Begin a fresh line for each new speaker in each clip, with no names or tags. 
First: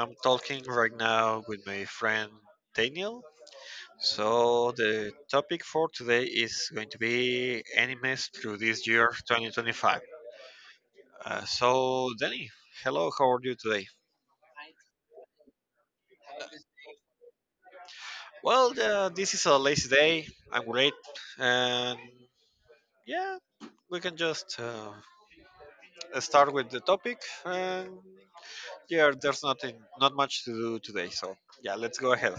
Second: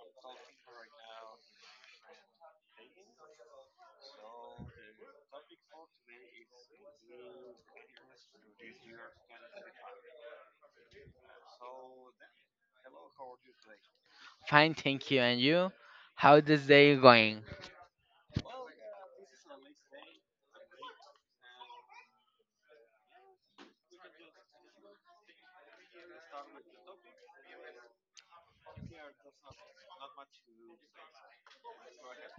I'm talking right now with my friend Daniel. So, the topic for today is going to be animes through this year 2025. So, Danny, hello, how are you today?
Fine, thank you. And you? How this day going?
Well, this is a lazy day. I'm great. And yeah, we can just start with the topic. And yeah, there's nothing, not much to do today. So, yeah, let's go ahead.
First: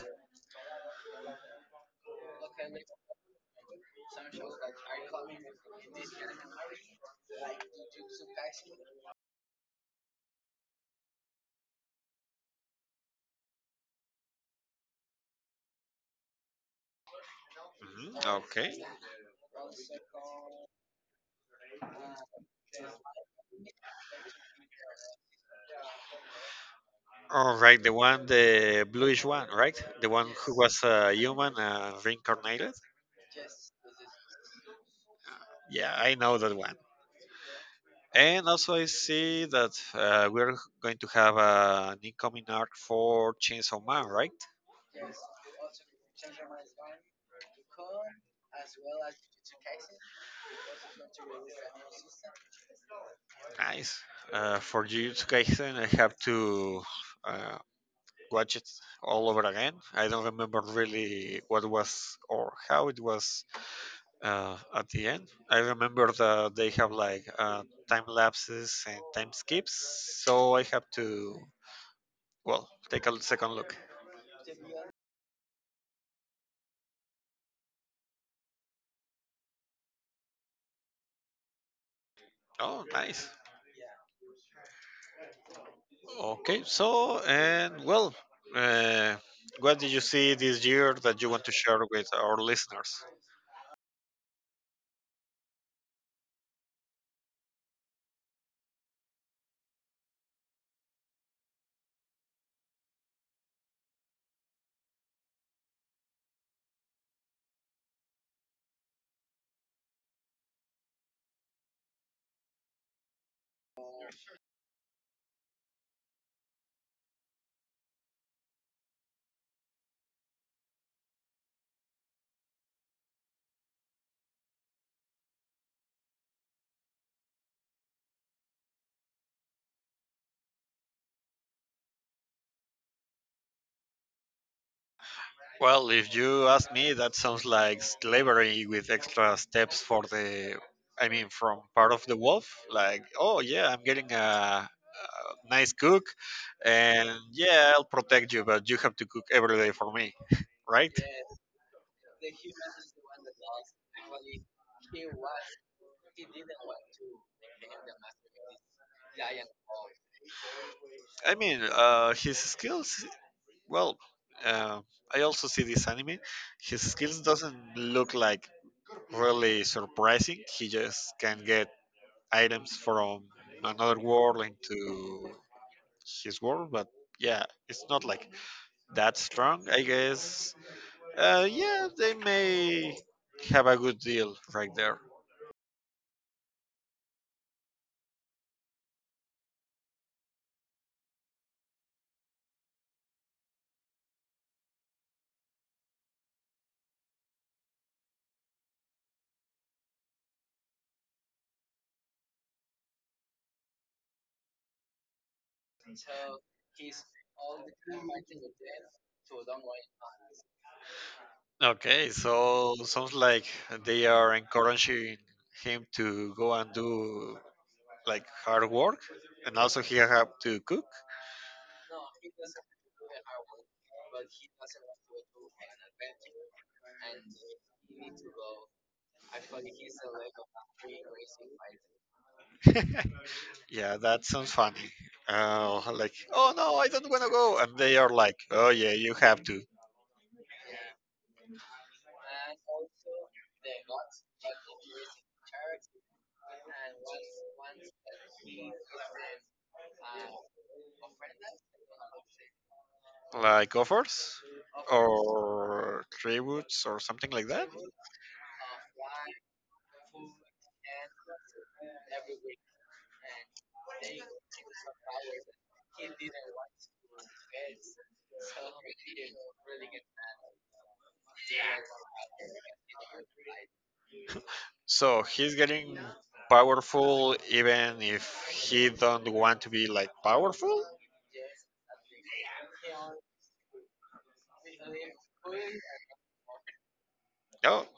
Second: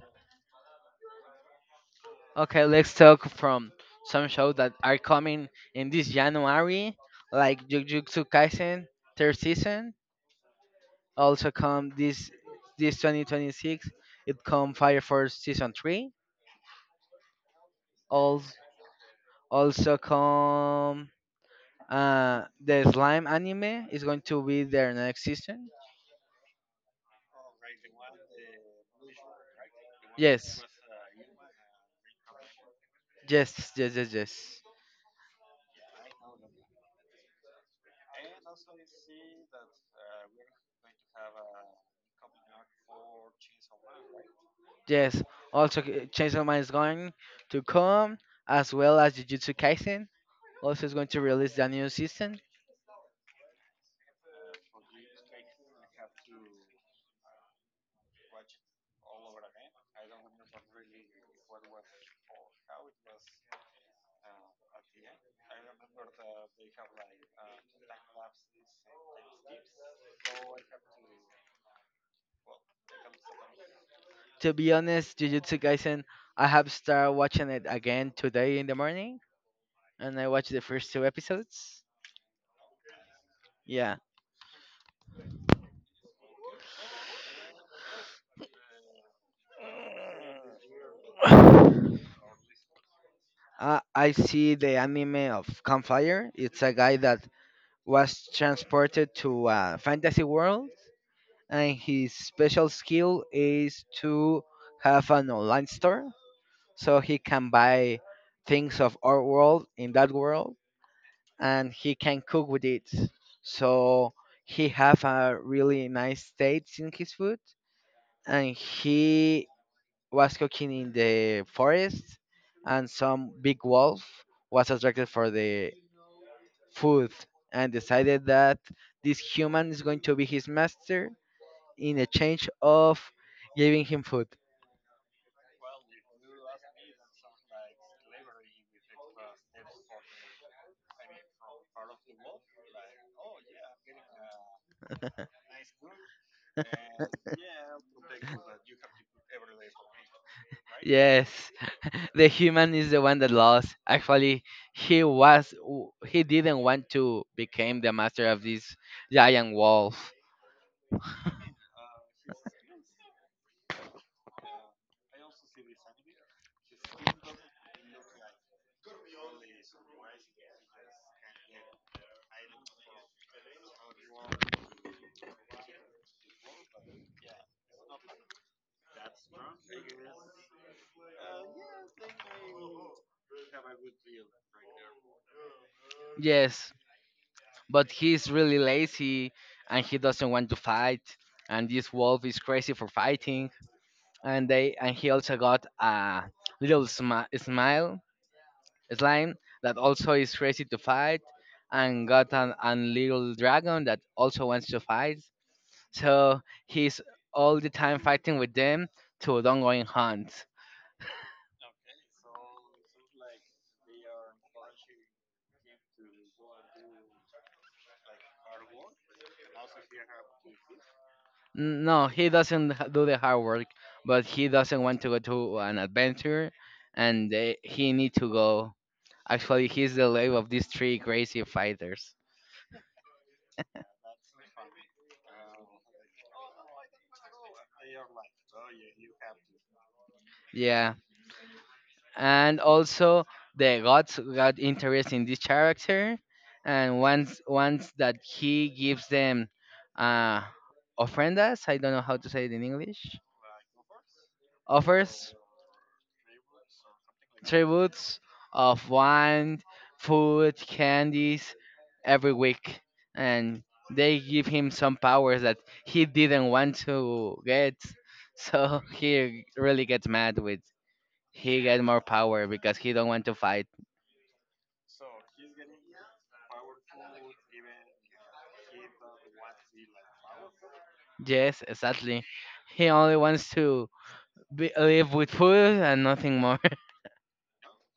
Okay, let's talk from some shows that are coming in this January, like Jujutsu Kaisen third season. Also come this 2026. It come Fire Force season three.
Mhm.
Also
Okay.
also come the Slime anime is going to be their next season.
All right, the one, the bluish one, right? The one who
Yes,
was a human reincarnated.
yes, yes, yes, yes.
Yeah, I know that one. And also, I see that we're going to have an incoming arc for Chainsaw Man, right?
Yes, also Chainsaw Man is going to come as well as Jujutsu Kaisen. Also is going to release the new season.
Nice. For Jujutsu Kaisen, I have to uh, watch it all over again. I don't remember really what was or how it was at the end. I remember that they have like time lapses and time skips, so I have to well take a second look.
To be honest, Jujutsu Kaisen, I have started watching it again today in the morning, and I watched the first two episodes.
Oh, nice.
Yeah,
Okay, so and well, uh, what did you see this year that you want to share
I,
with our listeners?
I see the anime of Campfire. It's a guy that was transported to a fantasy world, and his special skill is to have an online store so he can buy things of our world in that world and he can cook with it, so he have a really nice taste in his food, and he was cooking in the forest, and some big wolf was attracted for the food and decided that this human is going to be his master in exchange of giving him food.
Well, if you ask me, that sounds like slavery with extra steps for I mean, from part of the wolf. Like, oh yeah, I'm getting a nice cook, and yeah, I'll protect you, but you have to cook every day for me, right?
Yes, the human is the one that lost. Actually, he didn't want to become the master of this giant wolf.
I mean, his skills. Well, uh, I also see this anime. His skills doesn't look like really surprising. He just can get items from another world into his world, but yeah, it's not like that strong, I guess. Yeah, they may have a good deal right there.
Yes, but he's really lazy and he doesn't want to fight. And this wolf is crazy for fighting. And he also got a little smi- smile slime that also is crazy to fight, and got a little dragon that also wants to fight. So he's all the time fighting with them to don't go in hunt.
Okay, so sounds like they are encouraging him to go and do like hard work, and also he have to cook.
No, he doesn't h- do the hard work, but he doesn't want to go to an adventure, and he need to go. Actually, he's the lave of these three crazy fighters.
Yeah, that sounds funny. Like, oh no, I don't want to go, and they are like, oh yeah, you have to.
Yeah, and also the gods got interest in this character, and once that he gives them uh ofrendas, I don't know how to say it in English,
Like offers
offers,
or tributes or something like that.
tributes of wine, food, candies every week, and they give him some powers that he didn't want to get. So he really gets mad with he get more power because he don't want to fight.
So he's getting powerful even if he don't want to be like powerful?
Yes, exactly. He only wants to live with food and nothing more.
Oh,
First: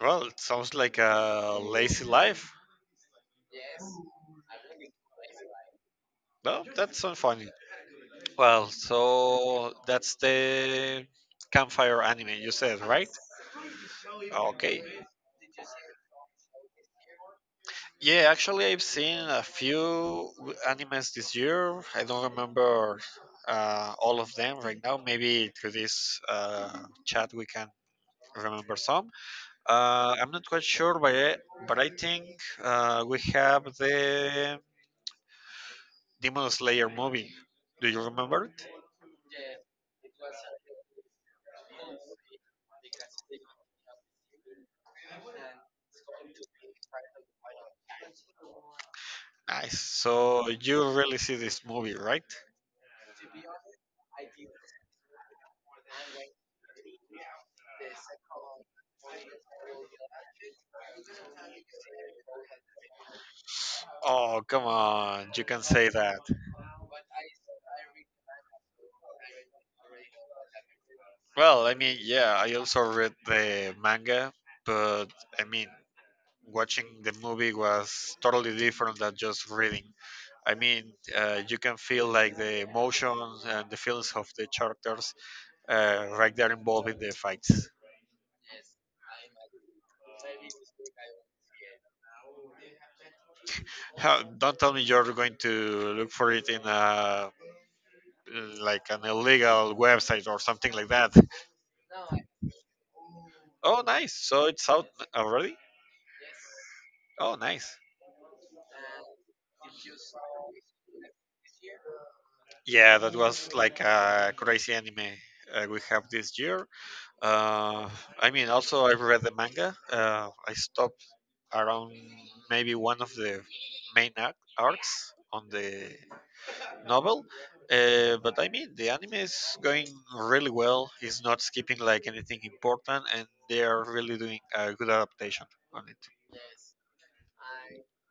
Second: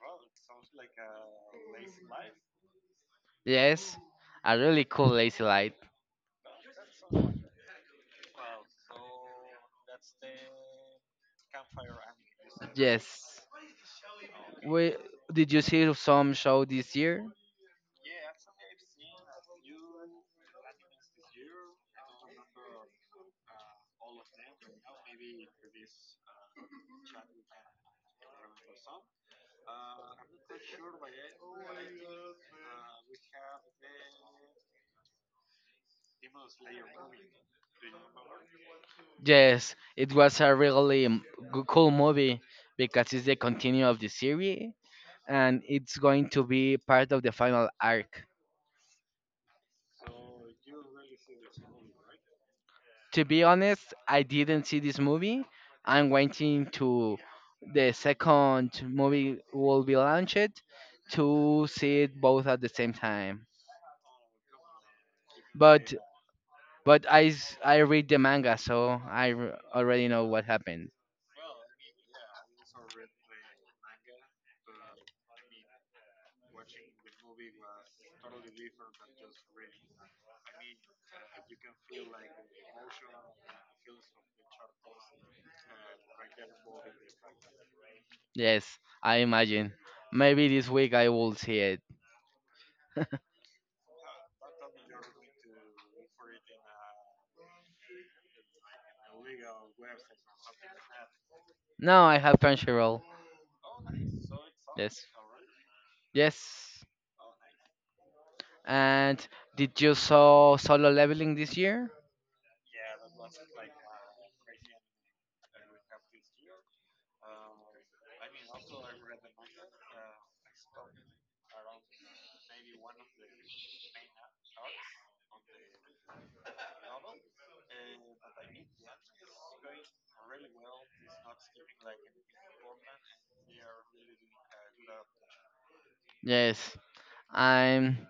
well, it sounds like a lazy life.
Yes, a really cool lazy light.
Well, that's unfunny. Well, so that's the campfire anime you said, right?
Yes.
Okay.
We, did you see some show this year?
Yeah, actually, I've seen a few animes this year. I don't remember all of them right now. Maybe through this chat we can remember some. I'm not quite sure, but I think we have the Demon Slayer movie. Do you remember it?
Yes, it was a really cool movie because it's the continue of the series and it's going to be part of the final arc.
Nice. So you really see this movie, right?
To be honest, I didn't see this movie. I'm waiting to the second movie will be launched to see it both at the same time.
Oh, come on. You can say
But
that.
but I read the manga, so already know what happened.
Well, I mean, yeah, I also read the manga, but I mean, watching the movie was totally different than just reading. I mean, you can feel like the emotions and the feelings of the characters right there involved in the fights.
Yes, I imagine. Maybe this week I will see it.
How, don't tell me you're going to look for it in a like an illegal website or something like that.
No, I have Crunchyroll.
Oh, nice! So it's out
Yes.
already.
Yes.
Oh, nice.
And did you saw solo leveling this year?
Yeah, that was like a crazy anime we have this year. Uh, I mean, also I read the manga. I stopped around maybe one of the main arcs on the novel. But I mean, the anime is going really well. It's not skipping like anything important, and they are really doing a good adaptation on it.
Yes. I'm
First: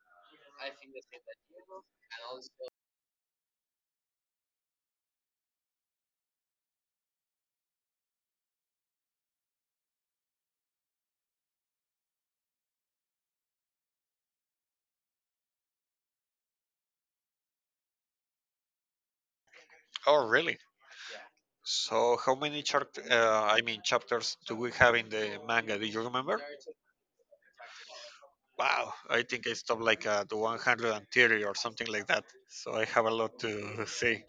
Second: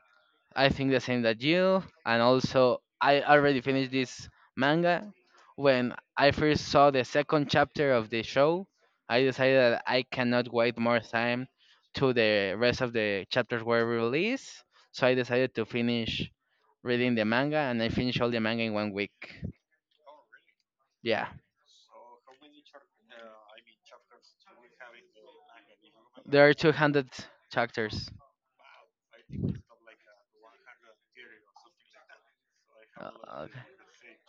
I think the same that you, and also I already finished this manga. When I first saw the second chapter of the show, I decided that I cannot wait more time to the rest of the chapters were released. So I decided to finish reading the manga, and I finished all the manga in 1 week.
Oh, really?
Yeah.
So, how many I mean chapters do we have in the manga? Do you remember?
There are 200 chapters.
Wow, I think I stopped like at the 130 or something like that. So I have a lot
Okay.
to see.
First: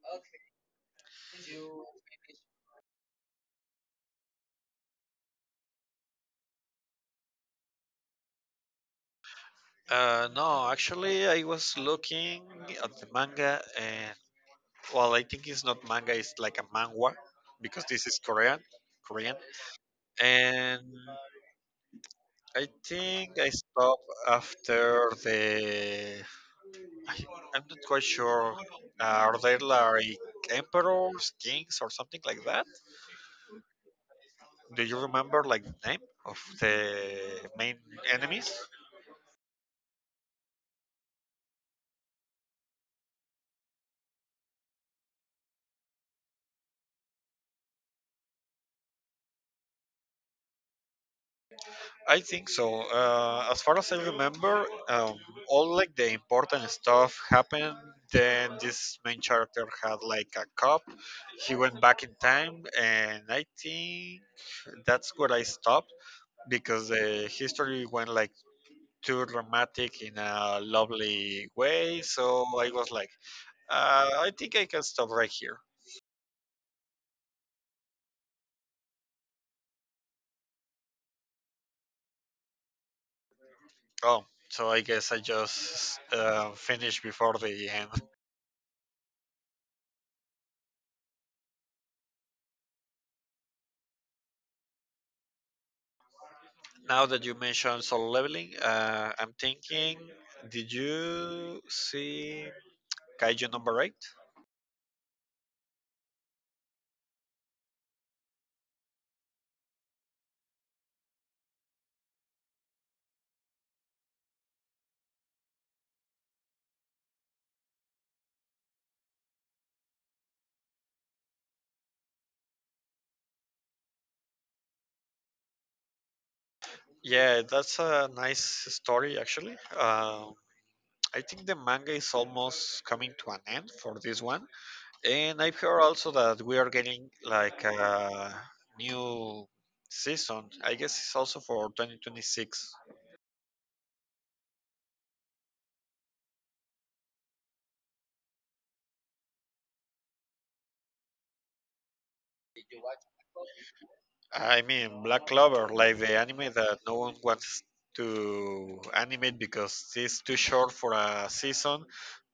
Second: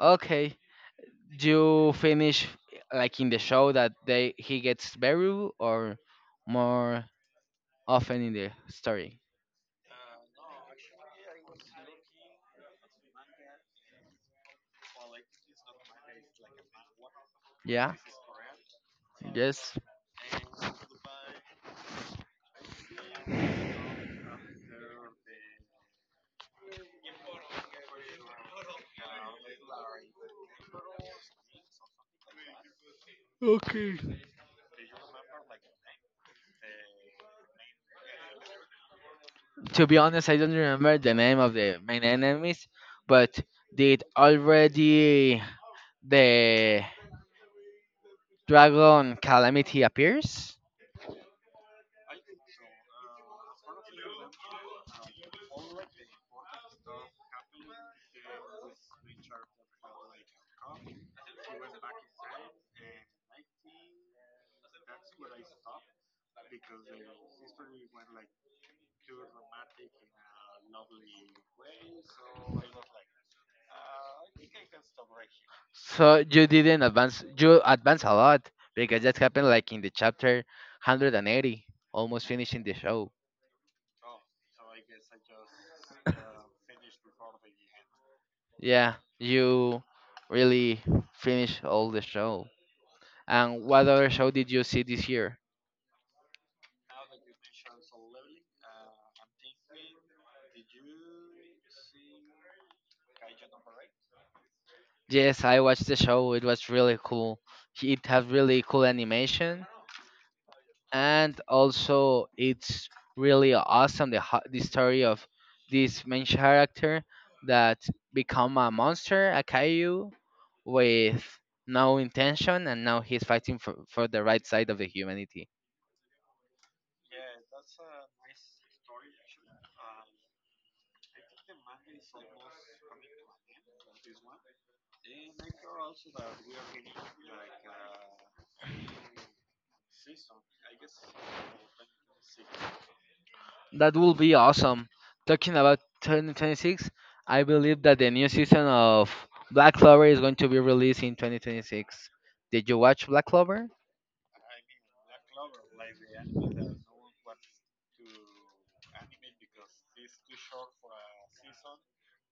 Okay. Do you finish like in the show that they he gets buried or more often in the story?
No, actually, I was looking at the manga, and well, I think it's not manga, it's like a manhwa because
Yeah.
this is Korean.
Yes.
And I think I stopped after the. I- I'm not quite sure. Are they like emperors, kings, or something like that? Do you remember like the name of the main enemies?
To be honest, I don't remember the name of the main enemies, but did already the dragon calamity appears?
I think so. As far as I remember, all like the important stuff happened. Then this main character had like a cup. He went back in time, and I think that's where I stopped because the history went like too dramatic in a lovely way. So I was like, I think I can stop right here.
So you didn't advance. You advance a lot because that happened like in the chapter 180, almost finishing the show.
Oh, so I guess I just finished before the end.
Yeah, you really finished all the show. And what other show did you see this year?
Now that you mentioned solo leveling, I'm thinking, did you see Kaiju number eight?
Yes, I watched the show. It was really cool. It has really cool animation, and also it's really awesome the story of this main character that become a monster, a kaiju, with no intention, and now he's fighting for the right side of the humanity.
Yeah, that's a nice story actually. I think the manga is almost coming to an end for this one, and I've heard also that we are getting like a new season. I guess it's also for 2026.
That will be awesome. Talking about 2026, I believe that the new season of Black Clover is going to be released in 2026. Did you watch Black Clover?
I mean, Black Clover, like the anime that no one wants to animate because it's too short for a season,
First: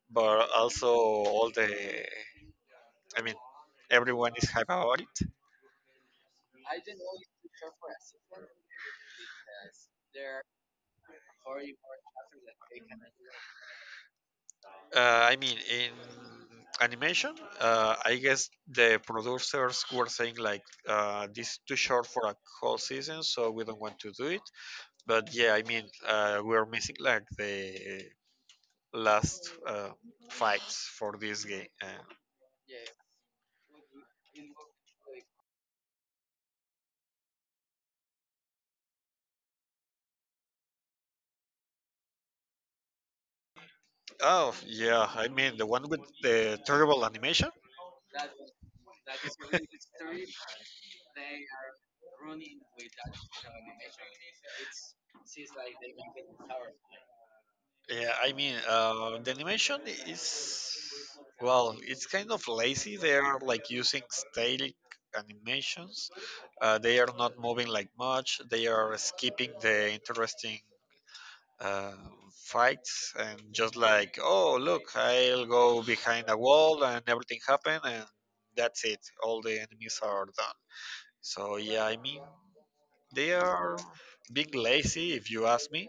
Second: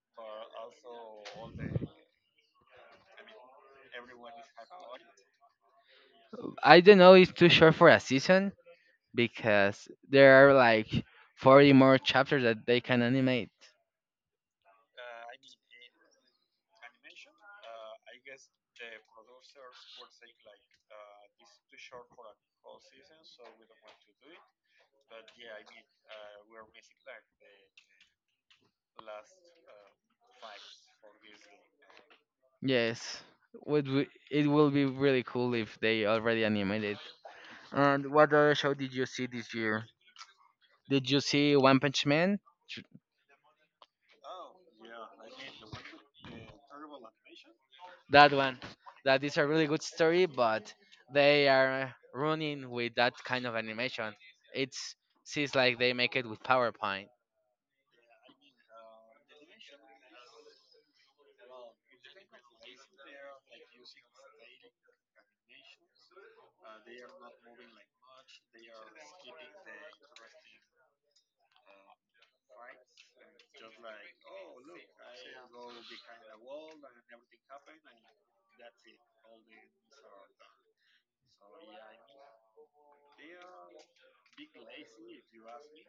but also all the I mean everyone is hype about it.
I don't know it's too short for a season because there are like 40 more chapters that they can animate.
I mean in animation, I guess the producers were saying like this is too short for a whole season, so we don't want to do it. But yeah, I mean we're missing like the last fights for this game. And,
Yes, it will be really cool if they already animated. And what other show did you see this year? Did you see One Punch Man?
oh yeah, I mean the one with the terrible animation.
That one. That is a really good story, but they are running with that kind of animation. It's seems like they make it with PowerPoint.
Yeah, I mean, the animation is well, it's kind of lazy. They are like using static animations. They are not moving like much. They are skipping the interesting uh, fights and just like, oh look, I'll go behind a wall and everything happen and that's it. All the enemies are done. So yeah, I mean, they are being lazy if you ask me.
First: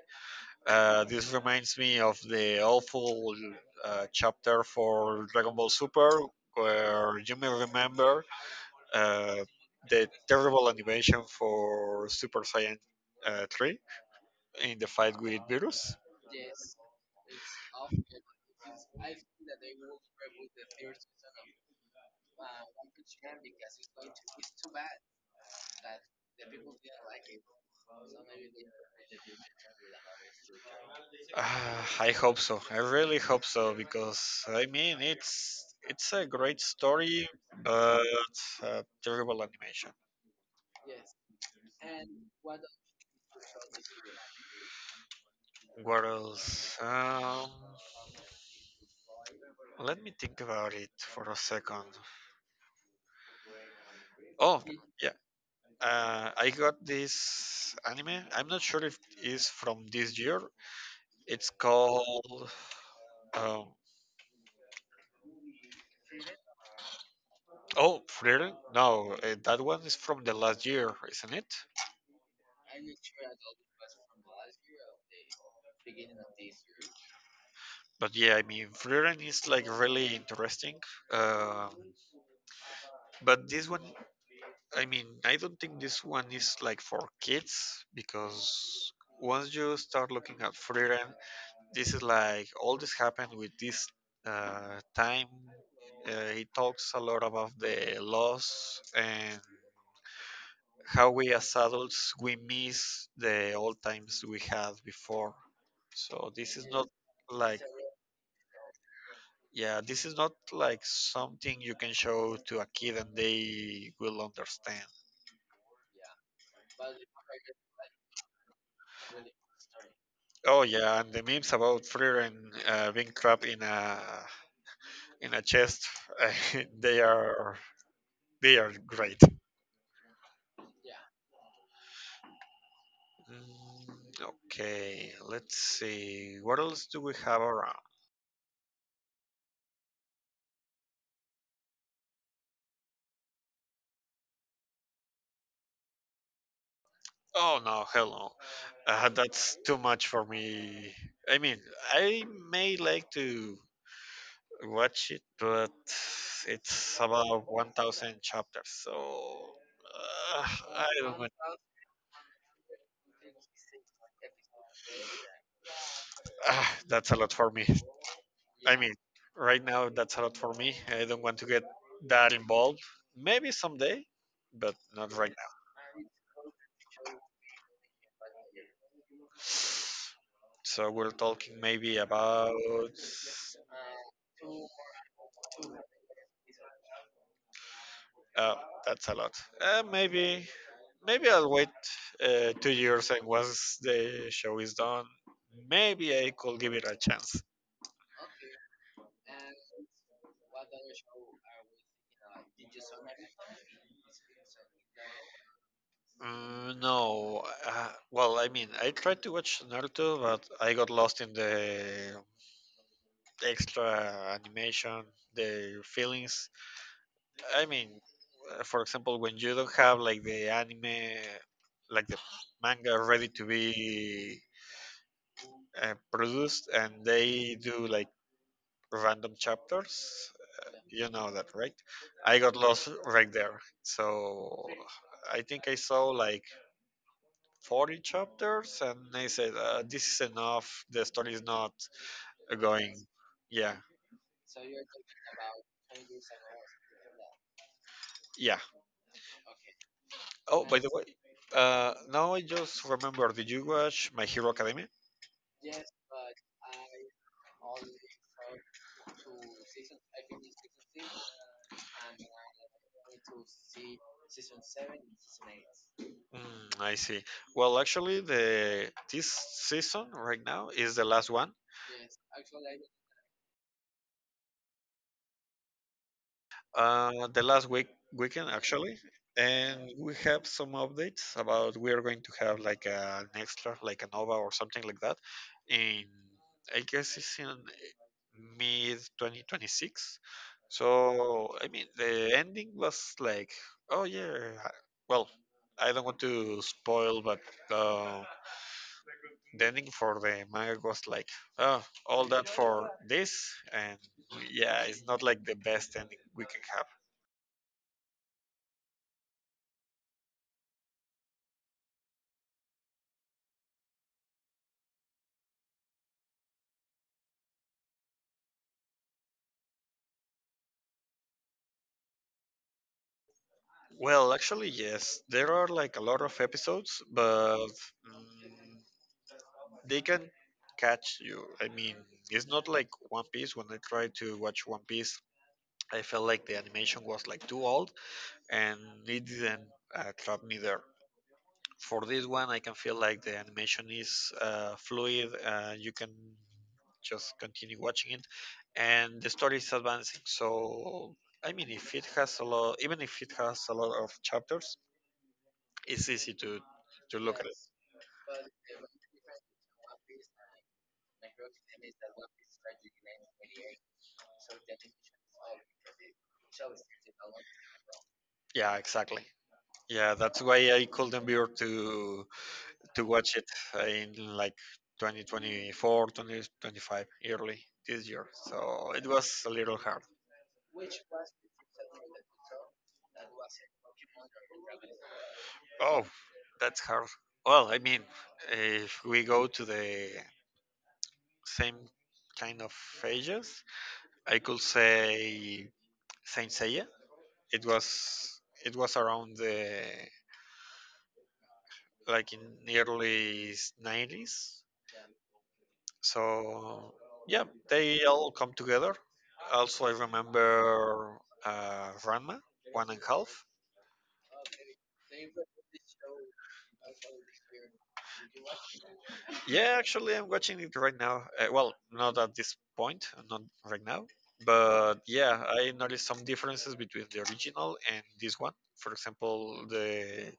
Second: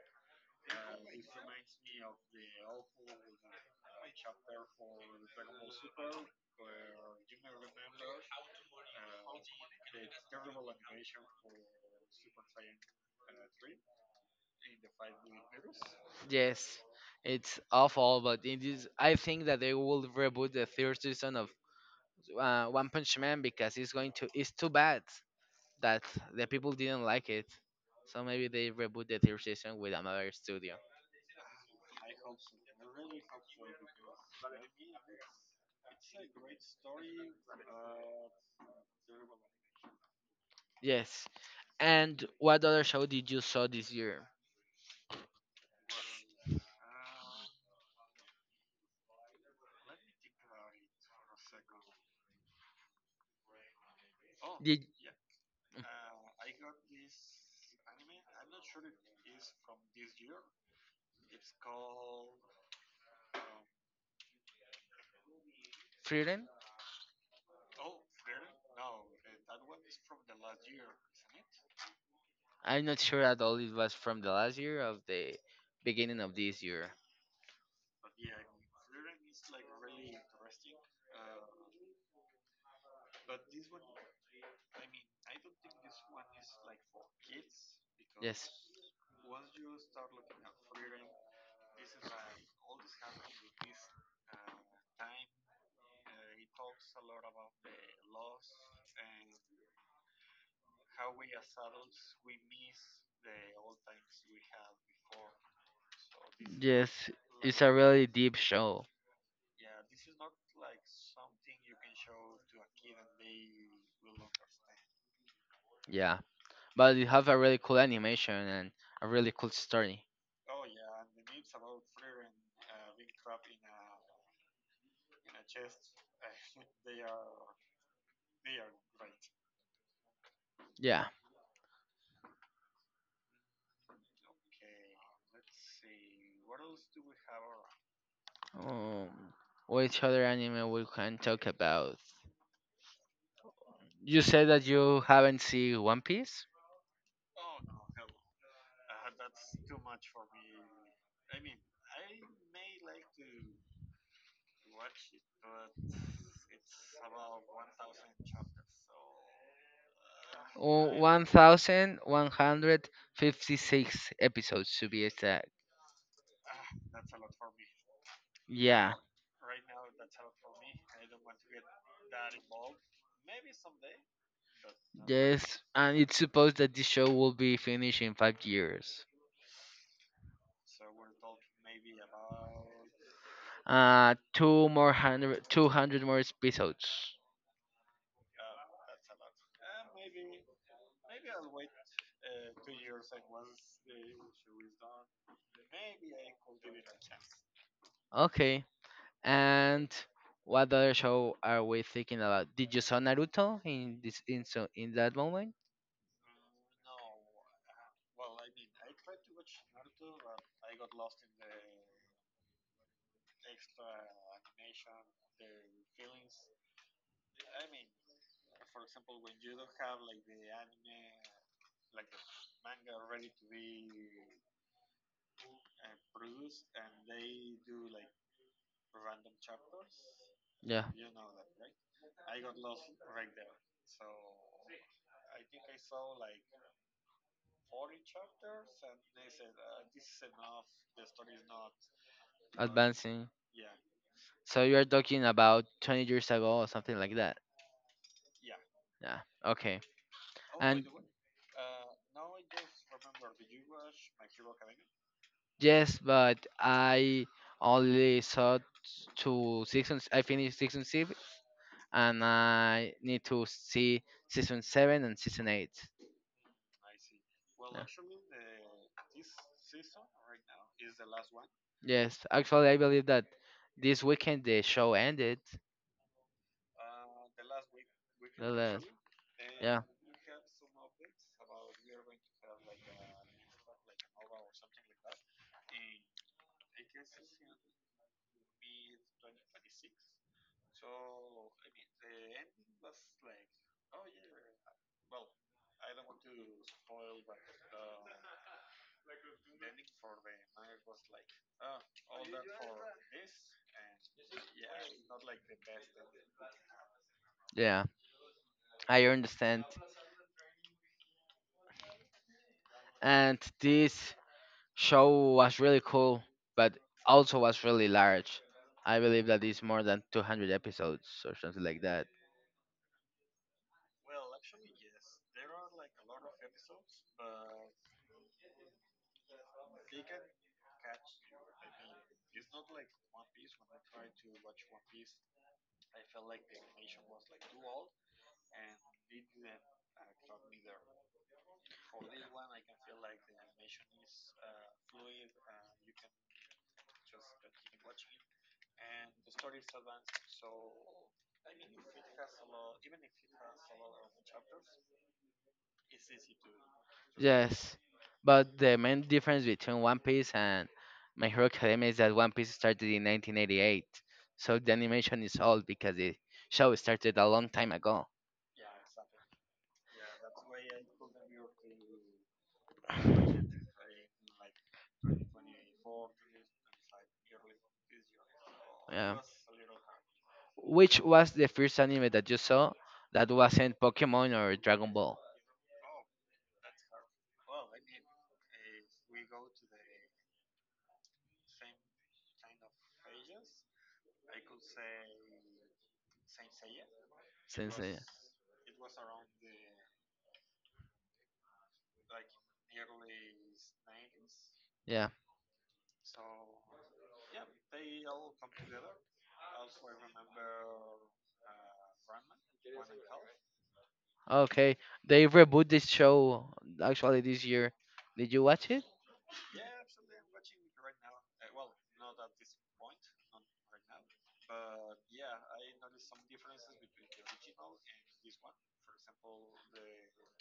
This reminds me of the awful chapter for Dragon Ball Super, where you may remember uh, the terrible animation for Super Saiyan 3 in the fight with Virus.
Yes, it's awful, but it is. I think that they will reboot the third season of One Punch Man because it's going to. It's too bad that the people didn't like it. So maybe they reboot the third season with another studio.
Uh, I hope so. I really hope so because I mean it's a great story, but terrible animation.
Yes. And what other show did you saw this year?
What else? Let me think about it for a second. Oh,
Did
yeah. I got this anime. I'm not sure if it's from this year. It's called um,
Freedom?
Oh Frieren. No, that one is from the last year, isn't it?
I'm not sure at all it was from the last year of the beginning of this year.
But yeah, I mean Frieren is like really interesting. Um but this one, I mean, I don't think this one is like for kids
Yes.
because once you start looking at Frieren, this is like all this happened with this time. He talks a lot about the loss and how we as adults we miss the old times we had before. So this is not
Yes, it's
like
a really deep show.
yeah, this is not like something you can show to a kid and they will understand.
Yeah, but it have a really cool animation and a really cool story.
Oh yeah, and the memes about Frieren being trapped in a chest, they are they are great.
Yeah.
Mm. Okay, let's see. What else do we have around?
Um, which other anime we can talk about? You said that you haven't seen One Piece.
Oh no, hello. That's too much for me. I mean, I may like to watch it, but it's about 1,000 chapters, so uh, I don't want.
1156 episodes to be exact.
Ah, that's a lot for me. I
Yeah.
mean, right now that's a lot for me. I don't want to get that involved. Maybe someday, but not right now.
Yes, and it's supposed that this show will be finished in 5 years.
So we're talking maybe about
Uh, two more hundred, 200 more episodes.
uh, that's a lot. Maybe maybe I'll wait 2 years and once the show is done, maybe I could give it a chance.
Okay. And what other show are we thinking about? Did you saw Naruto in that moment?
No, well, I mean, I tried to watch Naruto, but I got lost in the extra animation, the feelings I mean, for example, when you don't have like the anime, like the manga ready to be produced, and they do like random chapters,
Yeah,
you know that, right? I got lost right there. So I think I saw like 40 chapters, and I said, "This is enough. The story is not going."
advancing.
Yeah,
So you are talking about 20 years ago or something like that.
yeah.
Yeah. Okay.
Oh, by
And
the way, now I just remember. Did you watch My Hero Academia?
yes, but I only saw two seasons. I finished season six, and I need to see season seven and season eight.
Mm, I see. Well, actually,
Yeah.
the this season right now is the last one.
Yes, actually, I believe that this weekend the show ended.
The last
The
weekend
last-
actually, and
Yeah,
we have some updates about we are going to have like an extra, like a Nova or something like that. In I guess it's in mid 2026. So I mean, the ending was like, oh yeah. I- Well, I don't want to spoil, but. Uh, Denning for the manga was like, oh, all that for this, and yeah, it's not like the best ending we can have.
yeah, I understand. And this show was really cool, but also was really large. I believe that it's more than 200 episodes or something like that.
Well, actually, yes, there are like a lot of episodes, but they can catch you. I mean, it's not like One Piece. When I tried to watch One Piece, I felt like the animation was like too old, and it didn't trap me there. For this one, I can feel like the animation is fluid. You can just continue watching it, and the story is advancing. So I mean if it has a lot Even if it has a lot of chapters, it's easy to look at it.
Yes, but the main difference between One Piece and My Hero Academia is that One Piece started in 1988, so the animation is old because the show started a long time ago.
Yeah, exactly. Yeah, that's why I couldn't bear to watch it in like 2024, 2025, early this year, so it
Yeah.
was a little hard.
Which was the first anime that you saw that wasn't Pokemon or Dragon Ball?
Oh, that's hard. Well, if we go to the same kind of ages, I could say Saint Seiya. It
Since then.
was it was around the, like, in the early 90s.
Yeah.
So yeah, they all come together. Also, I remember Ranma one and a half.
Okay. They reboot this show actually this year. Did you watch it?
Yeah, actually, I'm watching it right now. Well, not at this point, not right now. But yeah, I noticed some differences between the original and this one. For example,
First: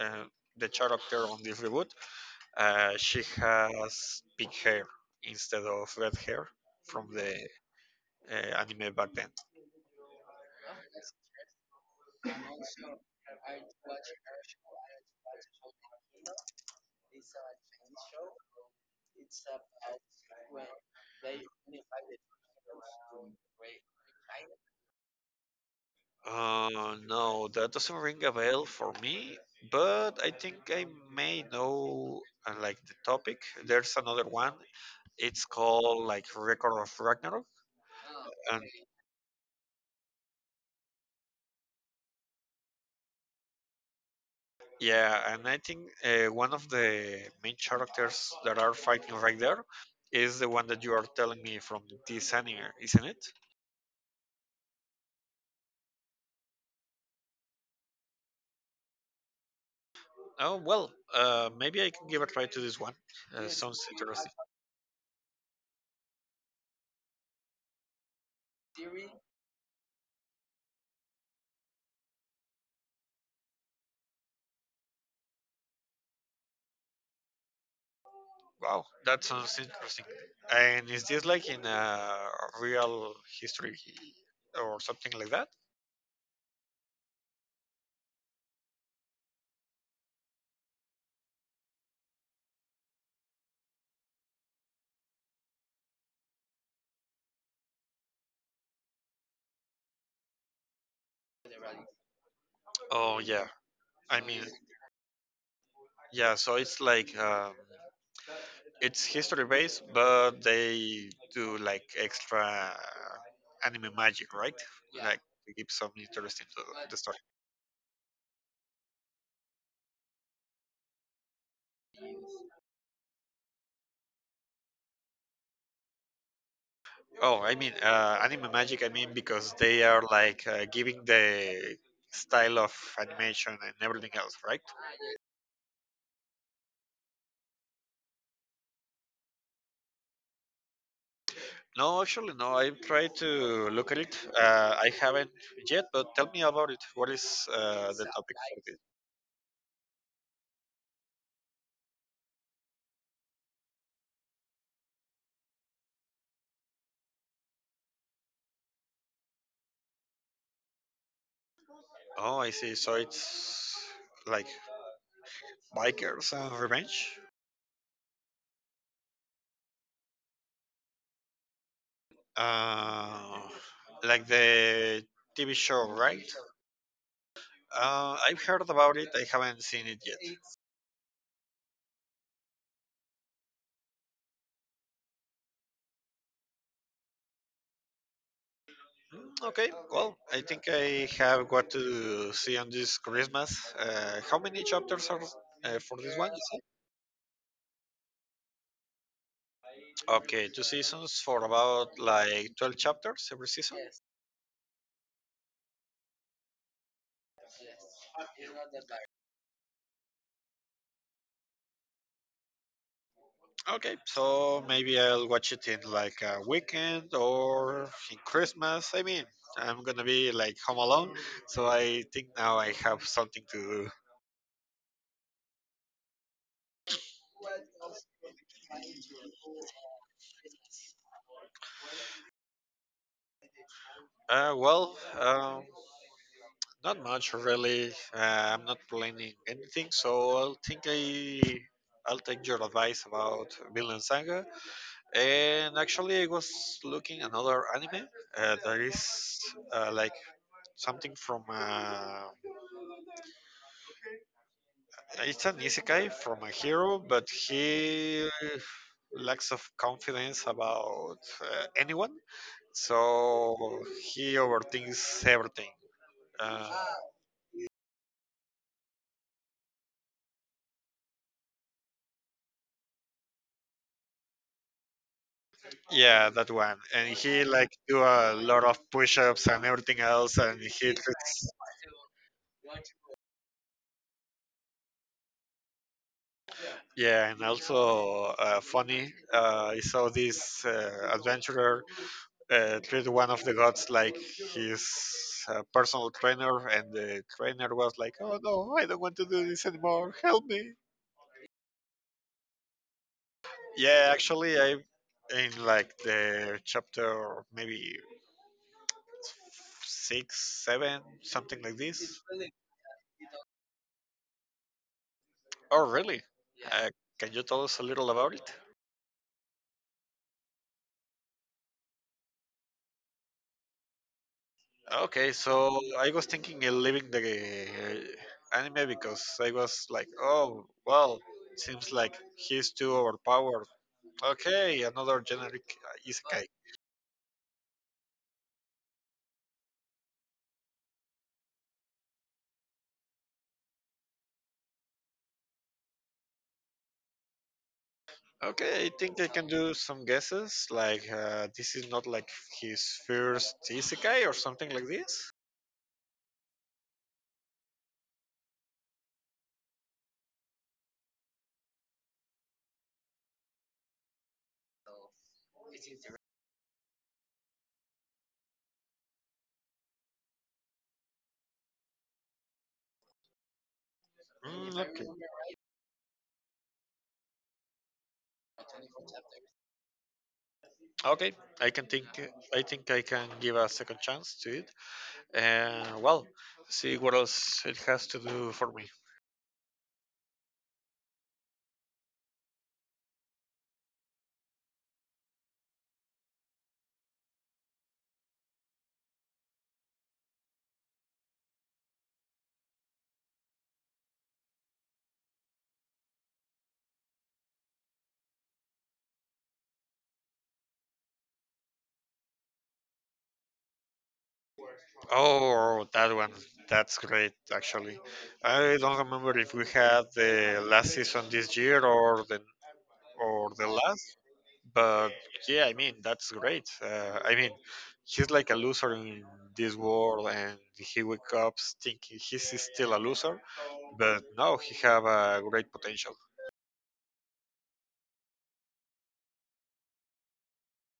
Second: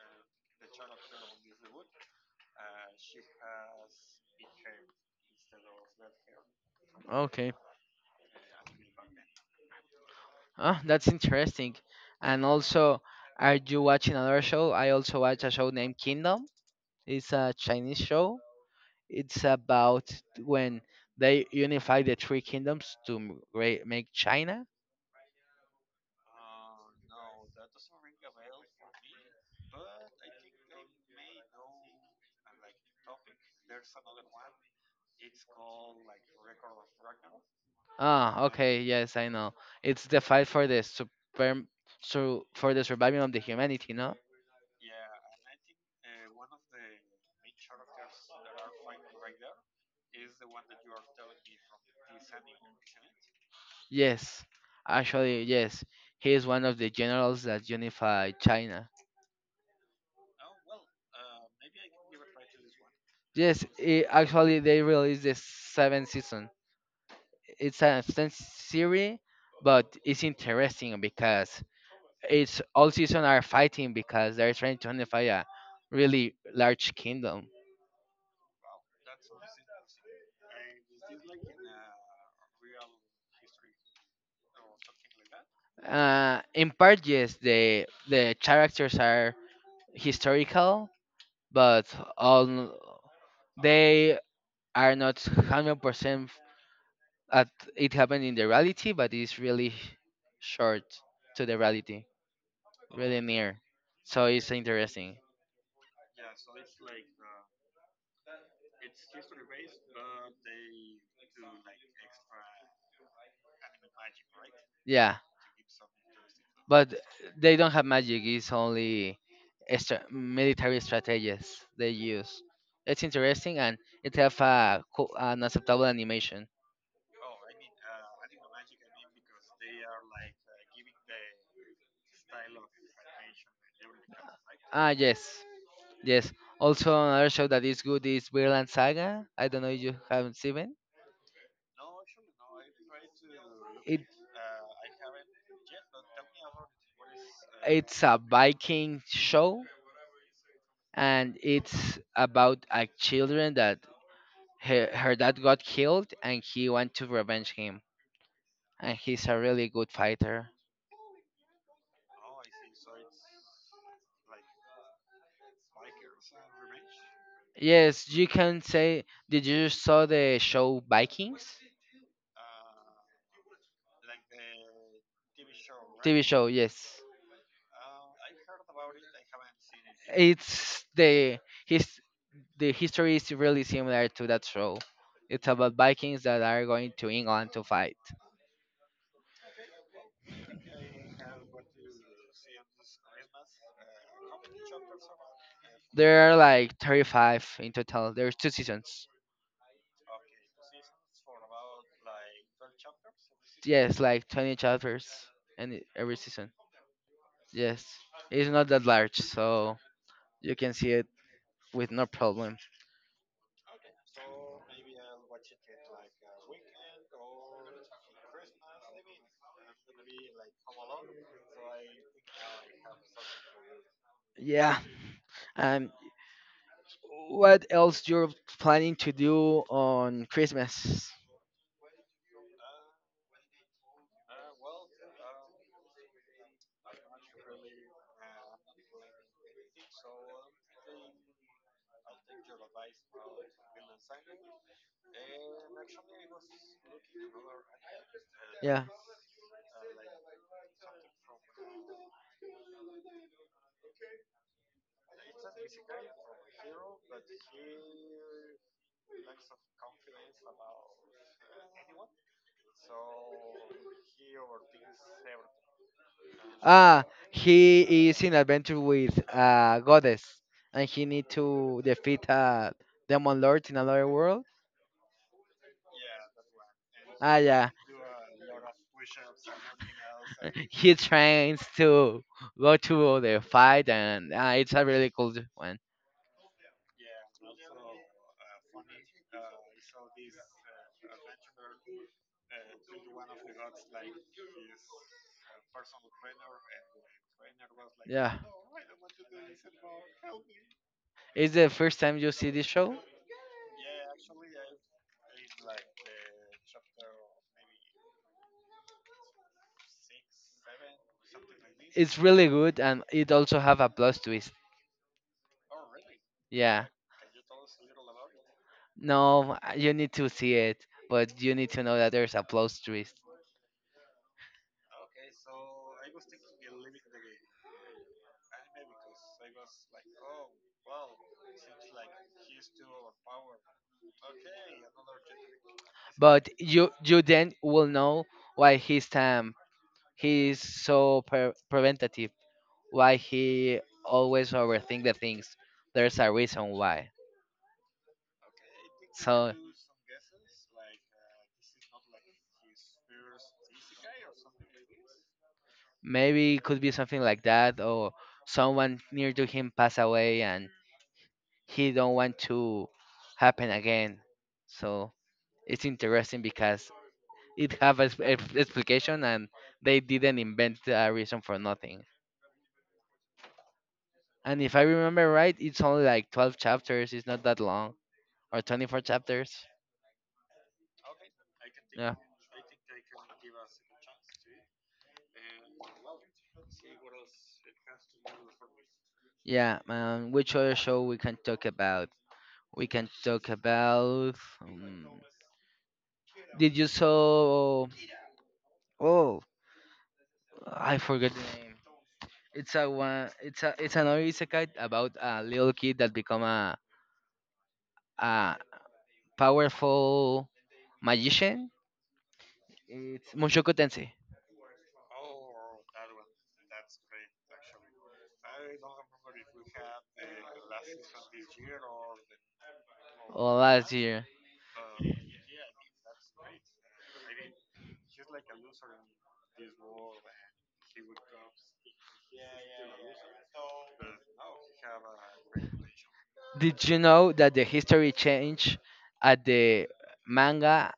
uh, the character on this reboot, uh, she has pink hair instead of red hair from the
Okay.
uh, anime back then.
Ah, that's interesting. And also, are you watching another show? I also watch a show named Kingdom. It's a Chinese show. It's about when they unify the three kingdoms to make China.
No, that doesn't ring a bell for me, but I think I may know, like, the topic. There's another one. It's called, like, Record of Ragnarok,
Ah,
and
okay. Yes, I know. It's the fight for the super, so for the survival of the humanity, no?
yeah, and I think one of the main characters that are fighting right there is the one that you are telling me from this anime, isn't it?
Yes, actually, yes. He is one of the generals that unified China.
Oh well, maybe I can give a try to this one.
Yes,
Sounds
I
interesting.
actually, they released the seventh season. It's an extended series, but it's interesting because it's all season are fighting because they're trying to unify a really large kingdom.
Wow, that sounds interesting. And is this like in a real history or something like that?
In part, yes, the characters are historical, but all they are not 100% at it happened in the reality, but it's really short to the reality,
Oh
really
yeah,
near.
I
So
mean
it's interesting.
yeah. So it's like, it's history based, but they do like extra anime magic, right?
Yeah,
Like, to give some interesting to
but
the story.
they don't have magic. It's only extra, military strategies they use. It's interesting, and it have an acceptable animation.
Oh, I mean, anime magic. I mean, because they are like, giving the style of animation and everything else, right?
Ah, yes, yes. Also, another show that is good is Vinland Saga. I don't know if you haven't seen it.
No, actually, no. I've tried to look at
It
it. I haven't yet, but tell me about it. What is
it's
the
a
topic for this?
Viking show, and it's about a children that her dad got killed, and he went to revenge him, and he's a really good fighter.
Oh, I see. So it's like bikers and revenge,
Yes, you can say. Did you saw the show Vikings?
uh, like the TV show,
TV
right?
show, yes.
I've heard about it. I haven't seen it yet.
It's his the history is really similar to that show. It's about Vikings that are going to England to fight.
Okay, well, I think I have what to see on this Christmas. How many chapters are for this
There
one?
are like 35 in total. There's two seasons.
Okay, two seasons for about like 12 chapters every season.
Yes, like 20 chapters and every season. Yes, it's not that large, so you can see it with no problem.
Okay, so maybe I'll watch it in like a weekend or in Christmas. I mean, I'm gonna be like home alone, so I think now I have something to do.
Yeah. Um, what else you're planning to do on Christmas?
Uh, well, um, Not much really. I'm not planning anything, so I'll think I'll take your advice about Villain Saga. And actually, I was looking another anime that
Yeah.
is, like, something from, it's an isekai from a hero, but he lacks of confidence about, anyone, so he overthinks everything. Uh,
Ah, he is in adventure with a goddess, and he need to defeat a demon lord in another world.
Yeah, that one. And
Ah,
he
yeah.
like do a lot of push-ups and everything else, and
He
he,
tries to go to the fight, and ah, it's a really cool one.
yeah, and also, funny. I saw this, adventurer treat one of the gods like his personal trainer, and the trainer was like,
Yeah.
"Oh no, I don't want to do this anymore. Help me!"
It's the first time you see this show.
Yeah, actually, I, in like the chapter maybe six, seven, something like
It's
this.
really good, and it also have a plus twist.
Oh, really?
Yeah.
Uh, can you tell us a little about it?
No, you need to see it, but you need to know that there's a plot twist.
Okay, so I was thinking of leaving the anime because I was like, oh, well, seems like he's too overpowered. Okay, another generic, isekai.
But you then will know why he's time he is so preventative, why he always overthink the things. There's a reason why.
Okay, I think I can
So
do some guesses, like, this is not like his first isekai or something like this.
maybe it could be something like that, or someone near to him pass away and he don't want to happen again. So. It's interesting because it have a, s- a f- explication, and they didn't invent a reason for nothing. And
Mm,
if I
okay,
remember right, it's only like 12 chapters. It's not that long, or 24 chapters.
okay, I can think.
Yeah.
I think I can give a second chance to it. Well, see what else it has to do for me.
Yeah. Which other show we can talk about? We can talk about. Um, did you saw? Oh, I forgot the name. It's a one. It's a. It's another isekai about a little kid that become a powerful magician. It's Mushoku Tensei.
Oh, that one. That's great, actually. I don't remember if we had the last season this year or
Oh,
the
last
last,
year.
but yeah, I mean that's great. I mean, he's like a loser in this world, and he wakes up thinking he's still a loser, but no, he have a great potential.
Did you know that the history changed at the manga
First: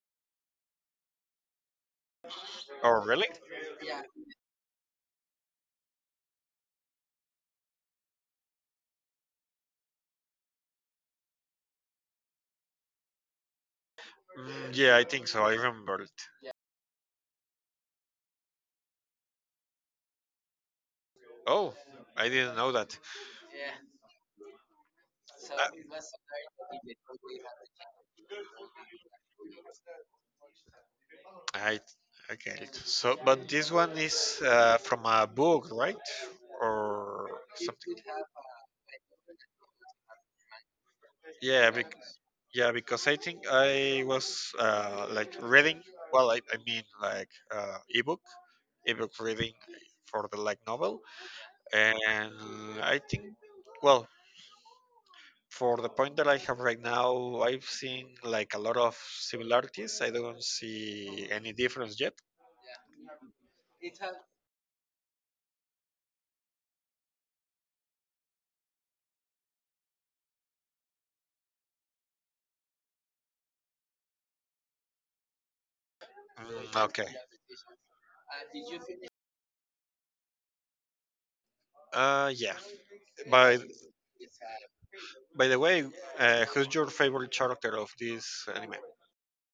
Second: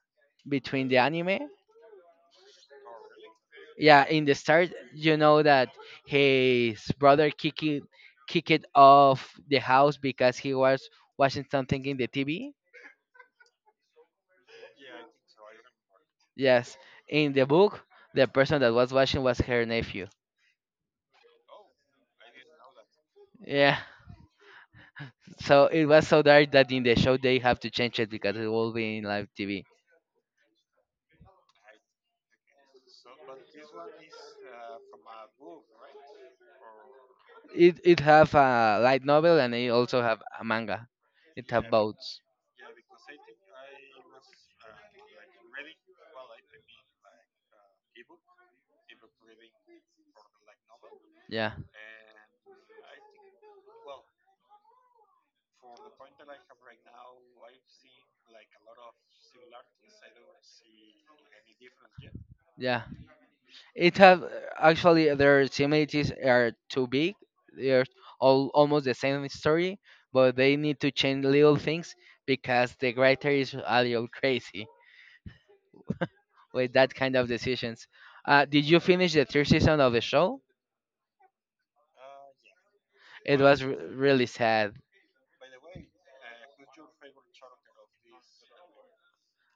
between the anime?
Oh, really?
Yeah, in the start, you know that his brother Kiki kicked off the house because he was watching something in the TV.
Mm, yeah, I think so. I remember it.
Yes, in the book, the person that was watching was her nephew.
Oh, I didn't know that.
Yeah, so it
Uh,
was so dark that in the show they have to change it because it will be in live TV.
I I get it. So, but this one is, from a book, right? Or
It
something?
it have a light novel, and it also have a manga. It have
Yeah,
both.
bec- yeah. Because I think I was, like reading. Well, I mean like, uh, ebook reading for the like novel,
Yeah,
and I think, well, for the point that I have right now, I've seen like a lot of similarities. I don't see any difference yet.
yeah. It have actually their similarities are too big. They're all almost the same story, but they need to change little things because the writer is a little crazy with
Mm,
that
okay.
kind of decisions. Did you finish the third season of the show?
Yeah.
It
By
was really sad.
By the way, who's your favorite character of this anime?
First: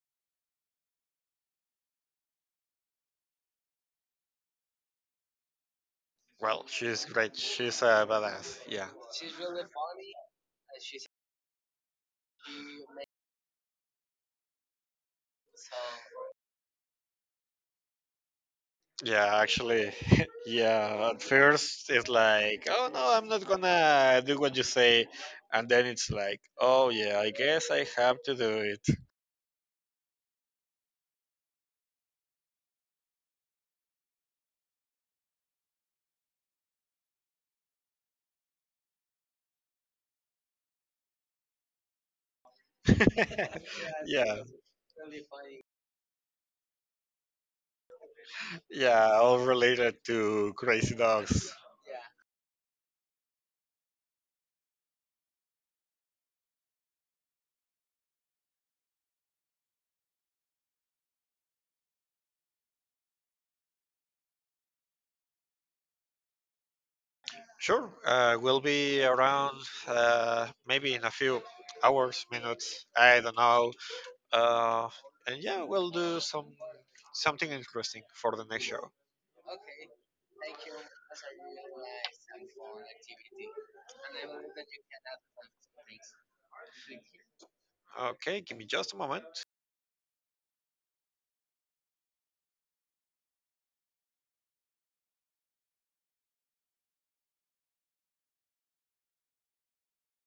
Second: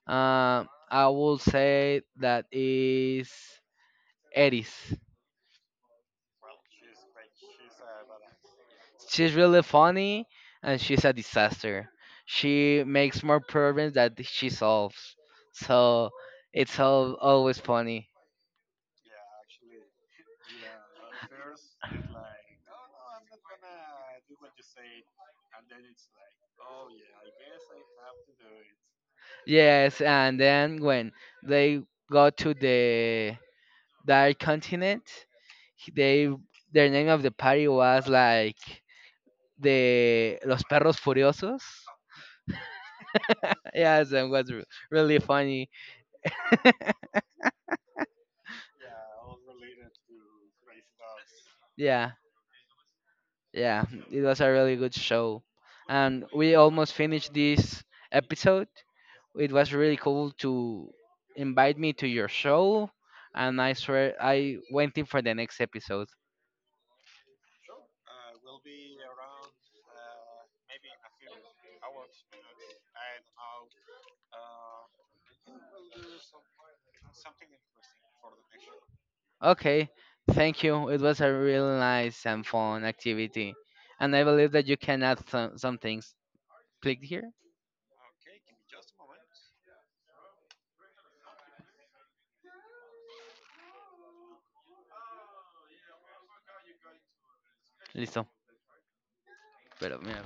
I will say that is Eris.
Well, she's great. She's a badass. Yeah.
She's really funny, and she's a disaster. She makes more problems that she solves. So it's always funny.
Yeah, actually, yeah. At first, it's like, oh no, I'm not gonna do what you say, and then it's like, oh yeah, I guess I have to do
Yes, and then when they go to the Dark Continent, they their name of the party was like the Los Perros Furiosos.
it.
Yes, and
Yeah,
was really funny.
yeah, all related to crazy dogs.
Yeah. Yeah, it was a really good show. And we almost finished this episode. It was really cool to invite me to your show. And I swear I went in for the next episode.
Sure, we'll be around maybe in a few hours, minutes. I don't know. Uh, and yeah, we'll do some something interesting for the next show.
Okay, thank you. It was a really nice and fun activity. And I believe that you can add some things. Click here.
Okay, give me just a moment.
Listo. Pero mira.